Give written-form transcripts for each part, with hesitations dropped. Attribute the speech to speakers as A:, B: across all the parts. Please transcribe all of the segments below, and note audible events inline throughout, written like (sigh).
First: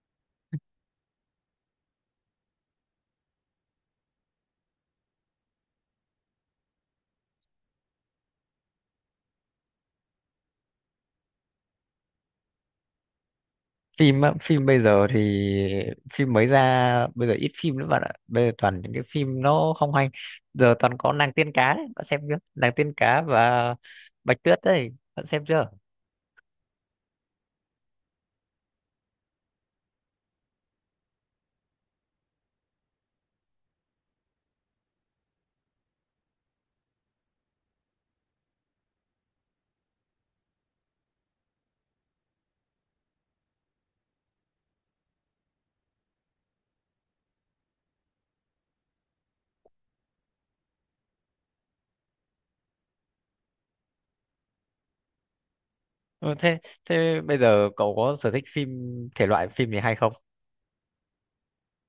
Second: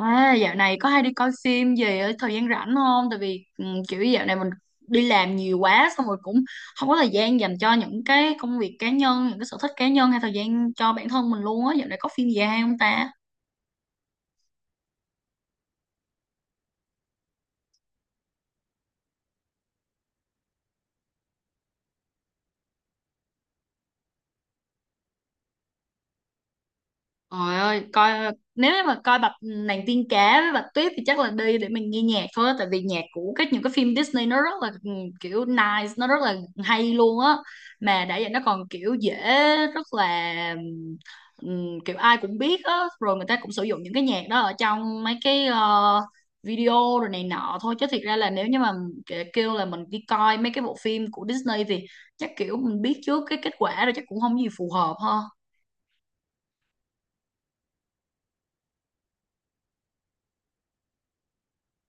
A: À, dạo này có hay đi coi phim gì ở thời gian rảnh không? Tại vì kiểu dạo này mình đi làm nhiều quá xong rồi cũng không có thời gian dành cho những cái công việc cá nhân, những cái sở thích cá nhân hay thời gian cho bản thân mình luôn á. Dạo này có phim gì hay không ta?
B: Phim á, phim bây giờ thì phim mới ra bây giờ ít phim nữa bạn ạ, bây giờ toàn những cái phim nó không hay. Giờ toàn có nàng tiên cá đấy, bạn xem chưa? Nàng tiên cá và bạch tuyết đấy, bạn xem chưa?
A: Trời ơi, nếu mà coi bạch nàng tiên cá với bạch tuyết thì chắc là đi để mình nghe nhạc thôi á, tại vì nhạc của những cái phim Disney nó rất là kiểu nice, nó rất là hay luôn á. Mà đã vậy nó còn kiểu dễ rất là kiểu ai cũng biết á, rồi người ta cũng sử dụng những cái nhạc đó ở trong mấy cái video rồi này nọ thôi chứ thiệt ra là nếu như mà kêu là mình đi coi mấy cái bộ phim của Disney thì chắc kiểu mình biết trước cái kết quả rồi chắc cũng không gì phù hợp ha.
B: Ừ, thế thế bây giờ cậu có sở thích phim thể loại phim gì hay không?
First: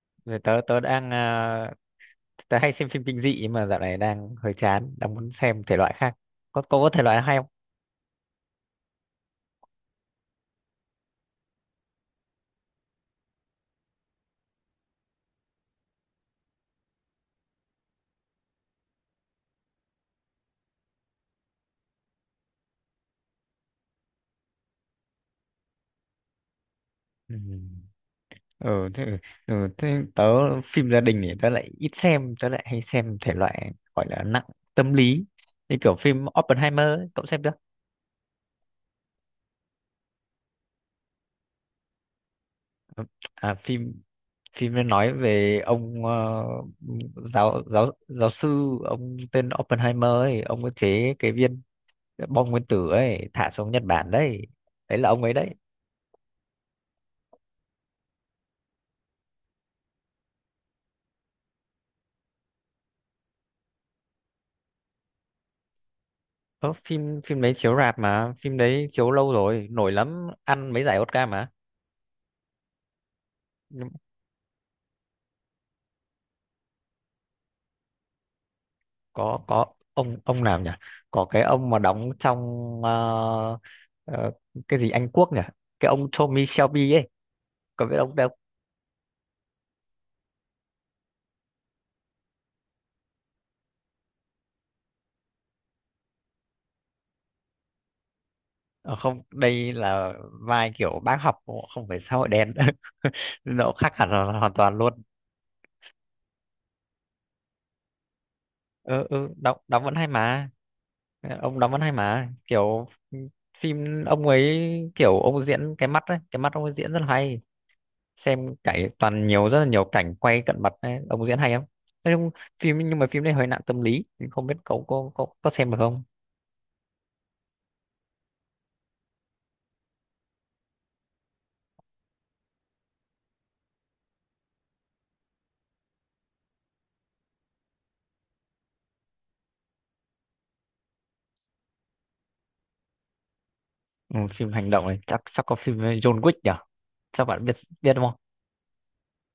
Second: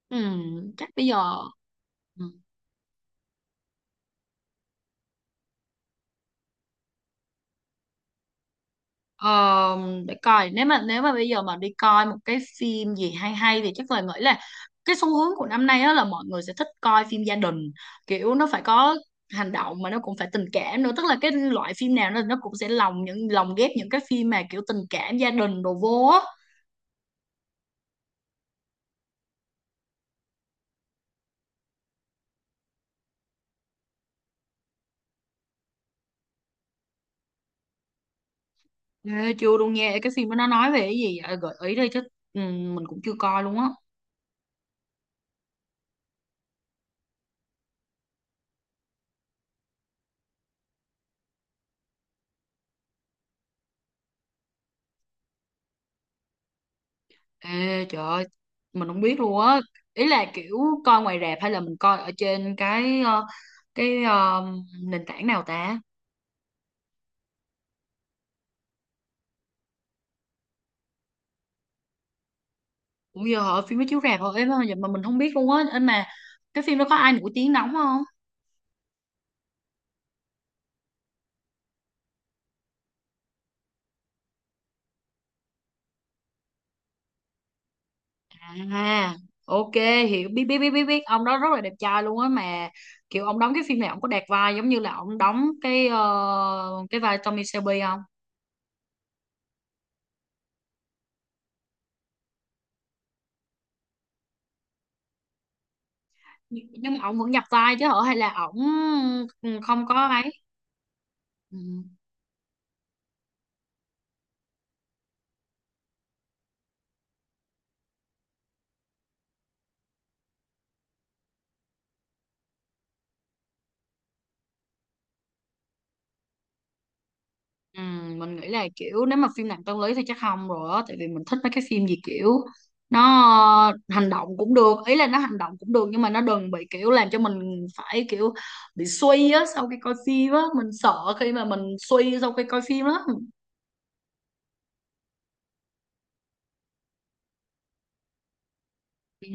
A: Ừ,
B: Rồi tớ tớ
A: chắc bây
B: đang
A: giờ ừ,
B: tớ hay xem phim kinh dị nhưng mà dạo này đang hơi chán, đang muốn xem thể loại khác. Có cậu có thể loại hay không?
A: ờ, để coi nếu mà bây giờ mà đi coi một cái phim gì hay hay thì chắc là nghĩ là cái xu hướng của năm nay á là mọi người sẽ thích coi phim gia đình, kiểu nó phải có hành động mà nó cũng phải tình cảm nữa, tức là cái loại phim nào nó cũng sẽ lồng ghép những cái phim mà kiểu tình cảm gia đình đồ vô á.
B: Ừ. ừ thế, thế tớ phim gia đình thì tớ lại ít xem, tớ lại hay xem thể loại gọi là nặng tâm lý, như kiểu phim Oppenheimer ấy, cậu xem chưa?
A: Ê, chưa luôn nha, cái phim đó nó nói về cái gì vậy? Gợi ý đi chứ, ừ, mình cũng
B: Ừ,
A: chưa coi luôn á.
B: phim phim nó nói về ông giáo giáo giáo sư ông tên Oppenheimer ấy, ông có chế cái viên bom nguyên tử ấy thả xuống Nhật Bản đấy, đấy là ông ấy đấy.
A: Ê, trời ơi, mình không biết luôn á. Ý là kiểu coi ngoài rạp hay là mình coi ở trên cái nền tảng nào ta?
B: Ờ, phim phim đấy chiếu rạp mà, phim đấy chiếu lâu rồi, nổi lắm, ăn mấy giải Oscar mà.
A: Cũng giờ họ phim nó chiếu rạp thôi em vậy mà mình không biết luôn á. Anh mà cái phim đó có ai nổi tiếng đóng không?
B: Có ông nào nhỉ, có cái ông mà đóng trong ờ, ờ, cái gì Anh Quốc nhỉ, cái ông Tommy Shelby ấy, có biết ông đâu.
A: À, ok, hiểu, biết biết biết biết biết ông đó rất là đẹp trai luôn á, mà kiểu ông đóng cái phim này ông có đạt vai giống như là ông đóng cái vai Tommy Shelby không?
B: Ờ, không, đây là vai kiểu bác học, không phải xã hội đen (laughs) nó khác hẳn hoàn hoàn toàn luôn.
A: Nhưng mà ông vẫn nhập vai chứ hả hay là ổng
B: Ừ, đóng đóng
A: không
B: vẫn
A: có
B: hay
A: ấy?
B: mà. Ờ,
A: Ừ.
B: ông đóng vẫn hay mà, kiểu phim ông ấy kiểu ông diễn cái mắt ấy, cái mắt ông ấy diễn rất là hay. Xem cải toàn nhiều rất là nhiều cảnh quay cận mặt ấy, ông diễn hay lắm. Thế nhưng phim nhưng mà phim đấy hơi nặng tâm lý thì không biết cậu có có xem được không?
A: Ừ, mình nghĩ là kiểu nếu mà phim nặng tâm lý thì chắc không rồi á, tại vì mình thích mấy cái phim gì kiểu nó hành động cũng được, ý là nó hành động cũng được nhưng mà nó đừng bị kiểu làm cho mình phải kiểu bị suy á sau khi coi phim á, mình sợ khi mà mình suy sau khi coi phim lắm.
B: Ừ, phim hành động này chắc chắc có phim với John Wick nhỉ, chắc bạn biết, biết đúng không?
A: ừ,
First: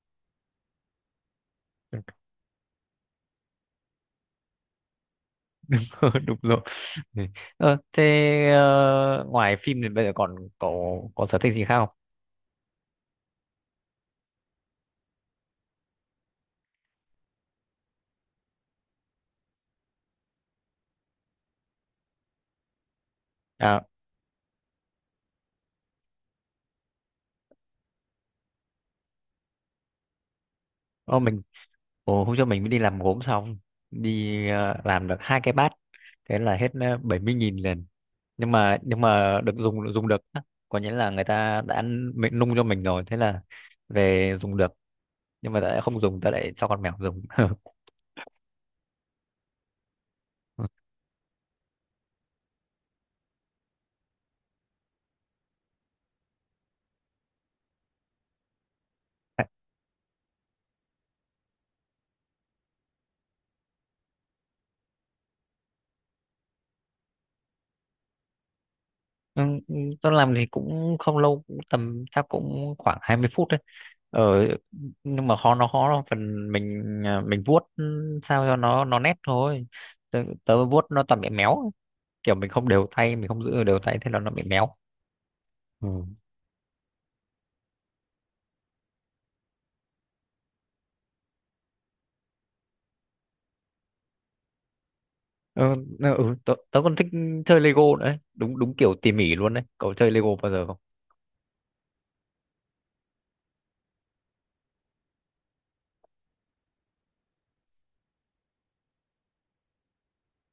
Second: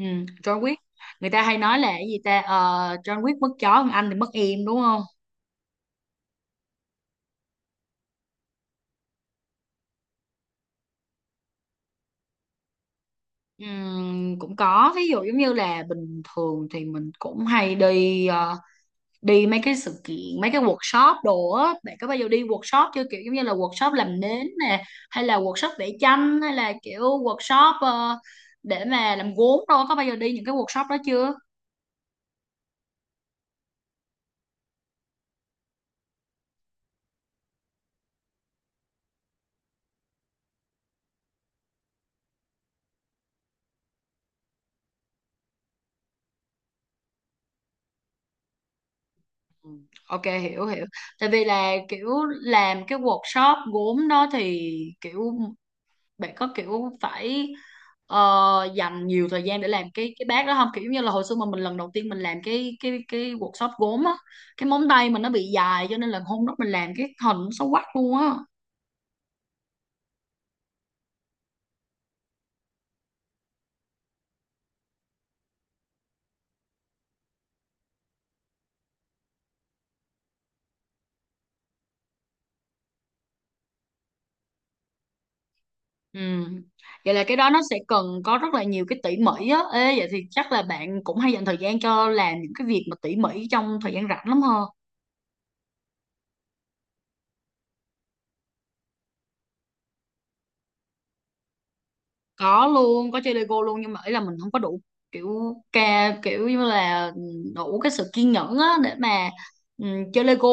A: John Wick, người ta hay nói là cái gì ta. Ờ, John Wick mất chó còn anh thì mất em đúng không?
B: (laughs) Đúng rồi. Ừ. ờ, thế ngoài phim thì bây giờ còn cậu có sở thích gì khác không?
A: Cũng có, ví dụ giống như là bình thường thì mình cũng hay đi mấy cái sự kiện, mấy cái workshop đồ á, bạn có bao giờ đi workshop chưa, kiểu giống như là
B: À,
A: workshop làm nến nè hay là workshop vẽ tranh hay là kiểu workshop để mà làm gốm, đâu có bao giờ đi những cái workshop đó
B: Ô,
A: chưa?
B: mình hôm trước mình mới đi làm gốm xong, đi làm được hai cái bát, thế là hết 70 nghìn liền. Nhưng mà được dùng dùng được á. Có nghĩa là người ta đã ăn mình, nung cho mình rồi, thế là về dùng được. Nhưng mà đã không dùng ta lại cho con mèo dùng. (laughs)
A: Ừ. Ok, hiểu hiểu, tại vì là kiểu làm cái workshop gốm đó thì kiểu bạn có kiểu phải ờ, dành nhiều thời gian để làm cái bát đó không, kiểu như là hồi xưa mà mình lần đầu tiên mình làm cái workshop gốm á, cái móng tay mình nó bị dài cho nên là hôm đó mình làm cái hình nó xấu quắc luôn á.
B: Ừ, ừ, tôi làm thì cũng không lâu, cũng tầm chắc cũng khoảng 20 phút đấy. Ờ, nhưng mà khó, nó khó là phần mình mình vuốt sao cho nó nét thôi. Tớ vuốt nó toàn bị méo, kiểu mình không đều tay, mình không giữ đều tay, thế là nó bị méo. Ừ.
A: Ừ. Vậy là cái đó nó sẽ cần có rất là nhiều cái tỉ mỉ á. Ê, vậy thì chắc là bạn cũng hay dành thời gian cho làm những cái việc mà tỉ mỉ trong thời gian rảnh lắm ha?
B: Ừ, tớ còn thích chơi Lego nữa đấy. Đúng đúng kiểu tỉ mỉ luôn đấy, cậu chơi Lego bao giờ không?
A: Có luôn, có chơi Lego luôn nhưng mà ý là mình không có đủ kiểu kiểu như là đủ cái sự kiên nhẫn á để mà ừ, chơi Lego,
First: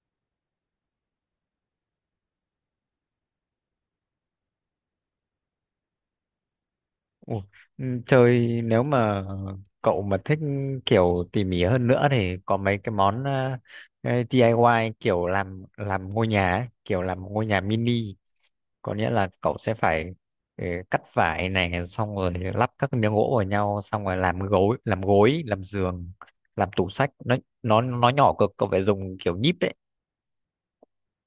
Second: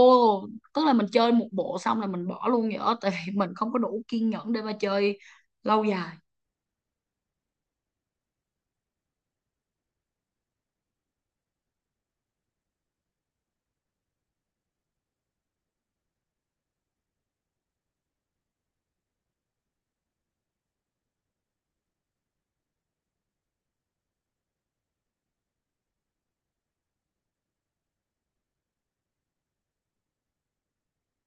A: tức là mình chơi một bộ xong là mình bỏ luôn vậy đó, tại vì mình không có đủ kiên nhẫn để mà chơi lâu dài.
B: Ủa, ừ, chơi nếu mà cậu mà thích kiểu tỉ mỉ hơn nữa thì có mấy cái món cái DIY, kiểu làm ngôi nhà ấy, kiểu làm ngôi nhà mini. Có nghĩa là cậu sẽ phải ừ, cắt vải này, xong rồi lắp các miếng gỗ vào nhau, xong rồi làm gối làm giường, làm tủ sách, nó nó nhỏ cực, cậu phải dùng kiểu nhíp đấy.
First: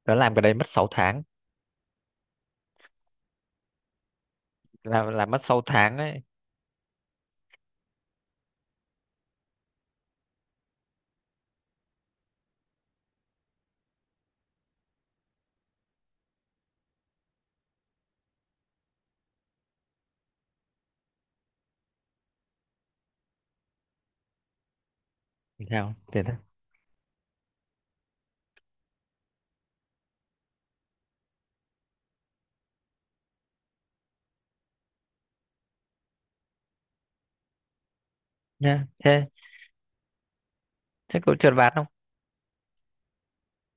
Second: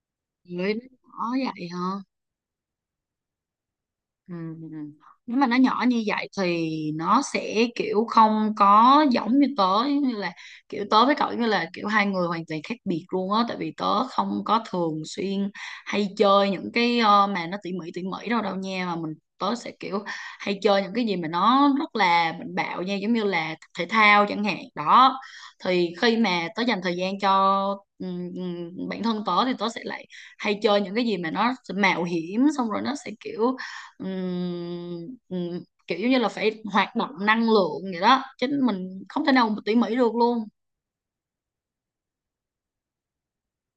B: Nó làm cái đấy mất
A: Vậy nó
B: 6 tháng,
A: bỏ vậy hả? Ừ. Ừ, ừ.
B: làm
A: Nếu
B: mất
A: mà nó
B: 6
A: nhỏ
B: tháng
A: như
B: đấy.
A: vậy thì nó sẽ kiểu không có giống như là kiểu tớ với cậu giống như là kiểu hai người hoàn toàn khác biệt luôn á, tại vì tớ không có thường xuyên hay chơi những cái mà nó tỉ mỉ đâu đâu nha, mà tớ sẽ kiểu hay chơi những cái gì mà nó rất là mạnh bạo nha, giống như là thể thao chẳng hạn đó.
B: Thì
A: Thì
B: sao
A: khi
B: thế thôi.
A: mà tớ dành thời gian cho bản thân tớ thì tớ sẽ lại hay chơi những cái gì mà nó mạo hiểm, xong rồi nó sẽ kiểu kiểu như là phải hoạt động năng lượng vậy đó, chứ
B: Nha
A: mình không
B: thế,
A: thể nào mà tỉ mỉ được luôn.
B: cậu trượt ván không,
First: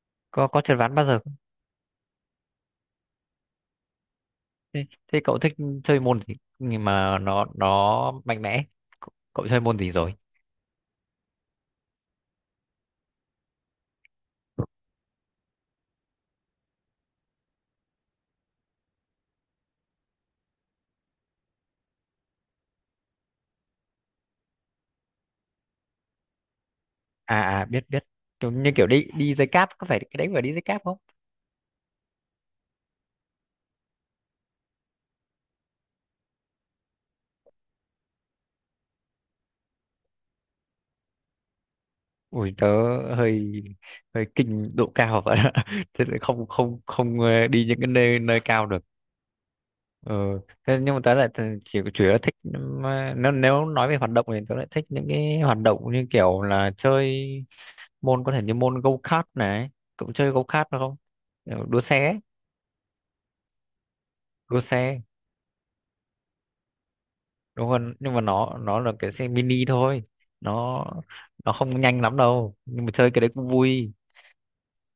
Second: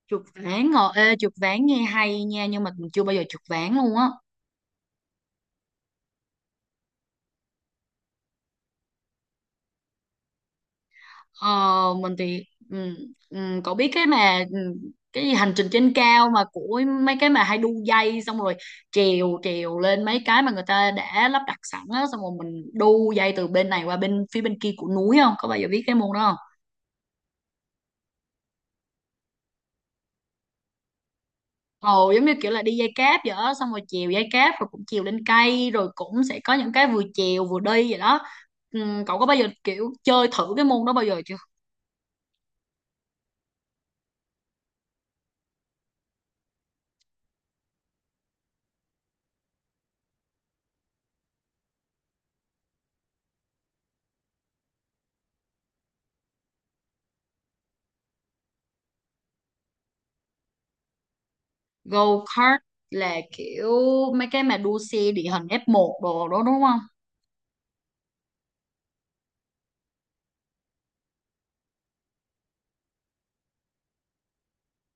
A: Chụp
B: có có
A: ván
B: trượt
A: ngồi,
B: ván bao
A: ê
B: giờ
A: trượt
B: không?
A: ván nghe hay nha nhưng mà mình chưa bao giờ chụp ván luôn á.
B: Thế, thế cậu thích chơi môn gì nhưng mà nó mạnh mẽ, cậu chơi môn gì rồi?
A: Ờ, mình thì ừm, cậu biết cái mà cái gì hành trình trên cao mà của mấy cái mà hay đu dây xong rồi trèo trèo lên mấy cái mà người ta đã lắp đặt sẵn á, xong rồi mình đu dây từ bên này qua bên phía bên kia của núi, không có bao giờ biết cái môn đó không?
B: À à biết biết, kiểu như kiểu đi đi dây cáp, có phải cái đấy phải đi dây cáp không?
A: Ồ, giống như kiểu là đi dây cáp vậy đó, xong rồi chèo dây cáp rồi cũng chèo lên cây rồi cũng sẽ có những cái vừa chèo vừa đi vậy đó. Cậu có bao giờ kiểu chơi thử cái môn đó bao giờ chưa?
B: Ui tớ hơi hơi kinh độ cao vậy ạ. (laughs) Thế lại không không không đi những cái nơi nơi cao được. Ờ, thế nhưng mà tớ lại chỉ chủ yếu là thích, mà nếu nếu nói về hoạt động thì tớ lại thích những cái hoạt động như kiểu là chơi môn có thể như môn go-kart này, cậu chơi go-kart được không? Kiểu đua xe, ấy,
A: Go kart là kiểu mấy cái mà
B: đua
A: đua
B: xe.
A: xe địa hình F1 đồ đó đúng không?
B: Đúng không? Nhưng mà nó là cái xe mini thôi. Nó nó không nhanh lắm đâu, nhưng mà chơi cái đấy cũng vui.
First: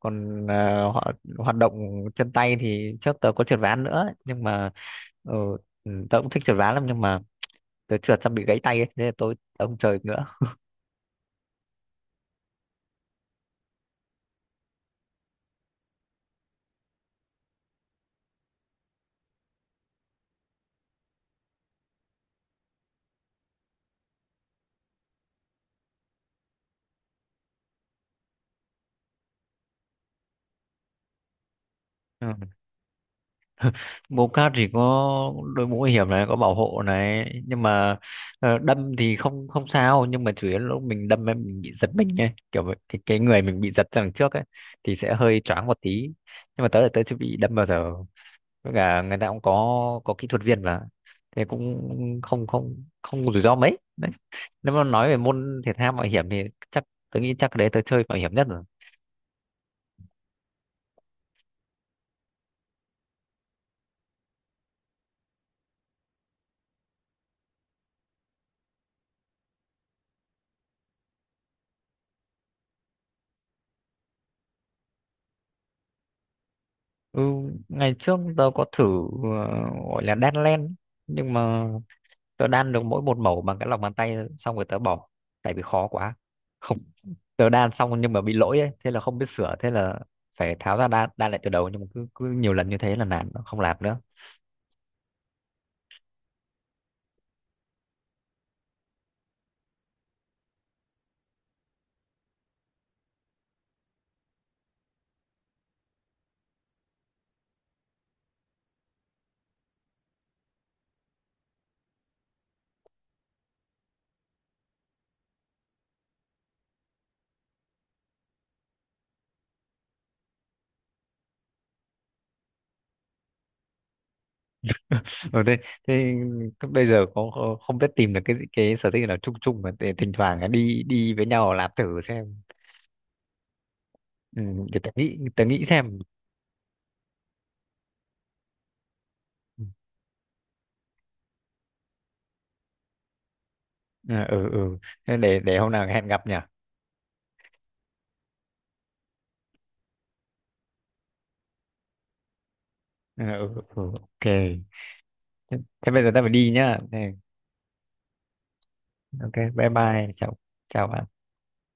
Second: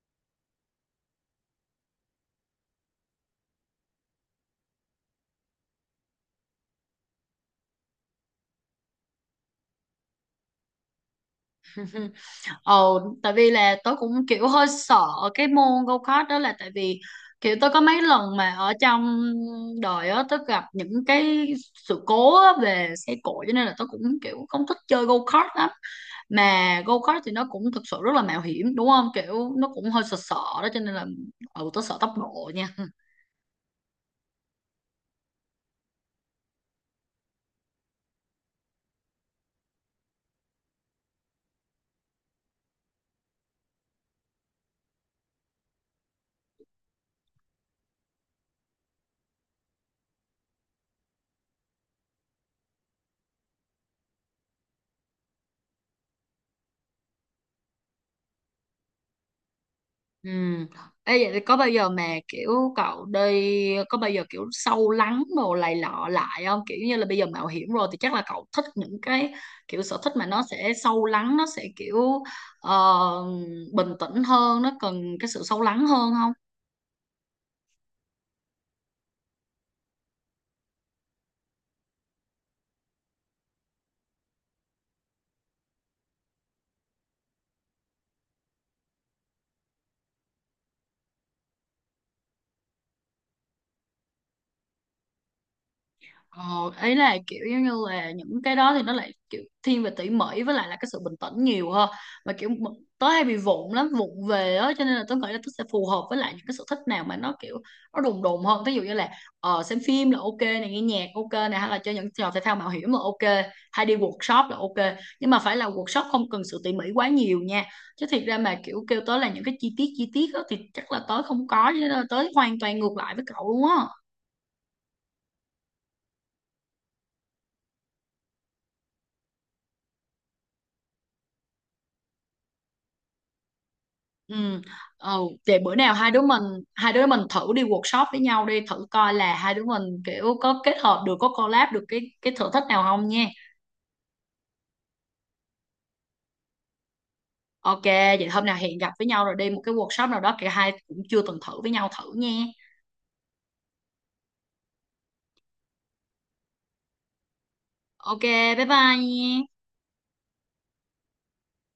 B: Còn họ hoạt động chân tay thì trước tớ có trượt ván nữa, nhưng mà ờ, tớ cũng thích trượt ván lắm, nhưng mà tớ trượt xong bị gãy tay ấy, nên là tớ không chơi được nữa.
A: (laughs) Ồ, tại vì là tôi cũng kiểu hơi sợ cái môn go kart đó là tại vì kiểu tôi có mấy lần mà ở trong đời á tôi gặp những cái sự cố á về xe cộ cho nên là tôi cũng kiểu không thích chơi go kart lắm, mà go kart thì nó cũng thực sự rất là mạo hiểm đúng không, kiểu nó cũng hơi sợ sợ đó cho nên là tôi sợ tốc độ
B: Ừ.
A: nha.
B: Bobcat thì có đội mũ bảo hiểm này, có bảo hộ này, nhưng mà đâm thì không không sao, nhưng mà chủ yếu là lúc mình đâm ấy, mình bị giật mình ấy kiểu vậy. Thì cái người mình bị giật ra đằng trước ấy, thì sẽ hơi choáng một tí, nhưng mà tớ là tớ chưa bị đâm bao giờ, với cả người ta cũng có kỹ thuật viên mà, thế cũng không không không rủi ro mấy. Nếu mà nói về môn thể thao mạo hiểm thì chắc tôi nghĩ chắc đấy tôi chơi mạo hiểm nhất rồi.
A: Ừ. Ê, vậy thì có bao giờ mà kiểu cậu đi có bao giờ kiểu sâu lắng đồ này lọ lại không, kiểu như là bây giờ mạo hiểm rồi thì chắc là cậu thích những cái kiểu sở thích mà nó sẽ sâu lắng, nó sẽ kiểu ờ, bình tĩnh hơn, nó cần cái sự sâu lắng hơn không?
B: Ừ, ngày trước tôi có thử ờ, gọi là đan len, nhưng mà tôi đan được mỗi một mẩu bằng cái lòng bàn tay, xong rồi tớ bỏ, tại vì khó quá. Không (laughs) tớ đan xong nhưng mà bị lỗi ấy, thế là không biết sửa, thế là phải tháo ra đan đan lại từ đầu, nhưng mà cứ nhiều lần như thế là nản, không làm nữa.
A: Ờ, Ý là kiểu giống như là những cái đó thì nó lại kiểu thiên về tỉ mỉ với lại là cái sự bình tĩnh nhiều hơn, mà kiểu tớ hay bị vụng lắm, vụng về á, cho nên là tớ nghĩ là tớ sẽ phù hợp với lại những cái sở thích nào mà nó kiểu nó đùng đùng hơn, ví dụ như là xem phim là ok này, nghe nhạc ok này, hay là chơi những trò thể thao mạo hiểm là ok, hay đi workshop là ok nhưng mà phải là workshop không cần sự tỉ mỉ quá nhiều nha, chứ thiệt ra mà kiểu kêu tớ là những cái chi tiết á thì chắc là tớ không có, cho nên là tớ hoàn toàn ngược lại với cậu luôn á.
B: (laughs) ừ, thế, thế bây giờ có không biết tìm được cái sở thích nào chung chung mà để thỉnh thoảng đi đi với nhau làm thử xem. Ừ,
A: Ừ.
B: để
A: Ờ,
B: tớ
A: Vậy
B: nghĩ
A: bữa nào
B: xem.
A: hai đứa mình thử đi workshop với nhau đi, thử coi là hai đứa mình kiểu có kết hợp được, có collab được cái sở thích nào không nha.
B: ừ ừ ừ. Thế để hôm nào hẹn gặp nhỉ.
A: Ok, vậy hôm nào hẹn gặp với nhau rồi đi một cái workshop nào đó cả hai cũng chưa từng thử với nhau thử nha.
B: Ừ, ok, thế bây giờ ta phải đi nhá.
A: Ok, bye bye
B: Ok,
A: nha.
B: bye bye, chào chào bạn.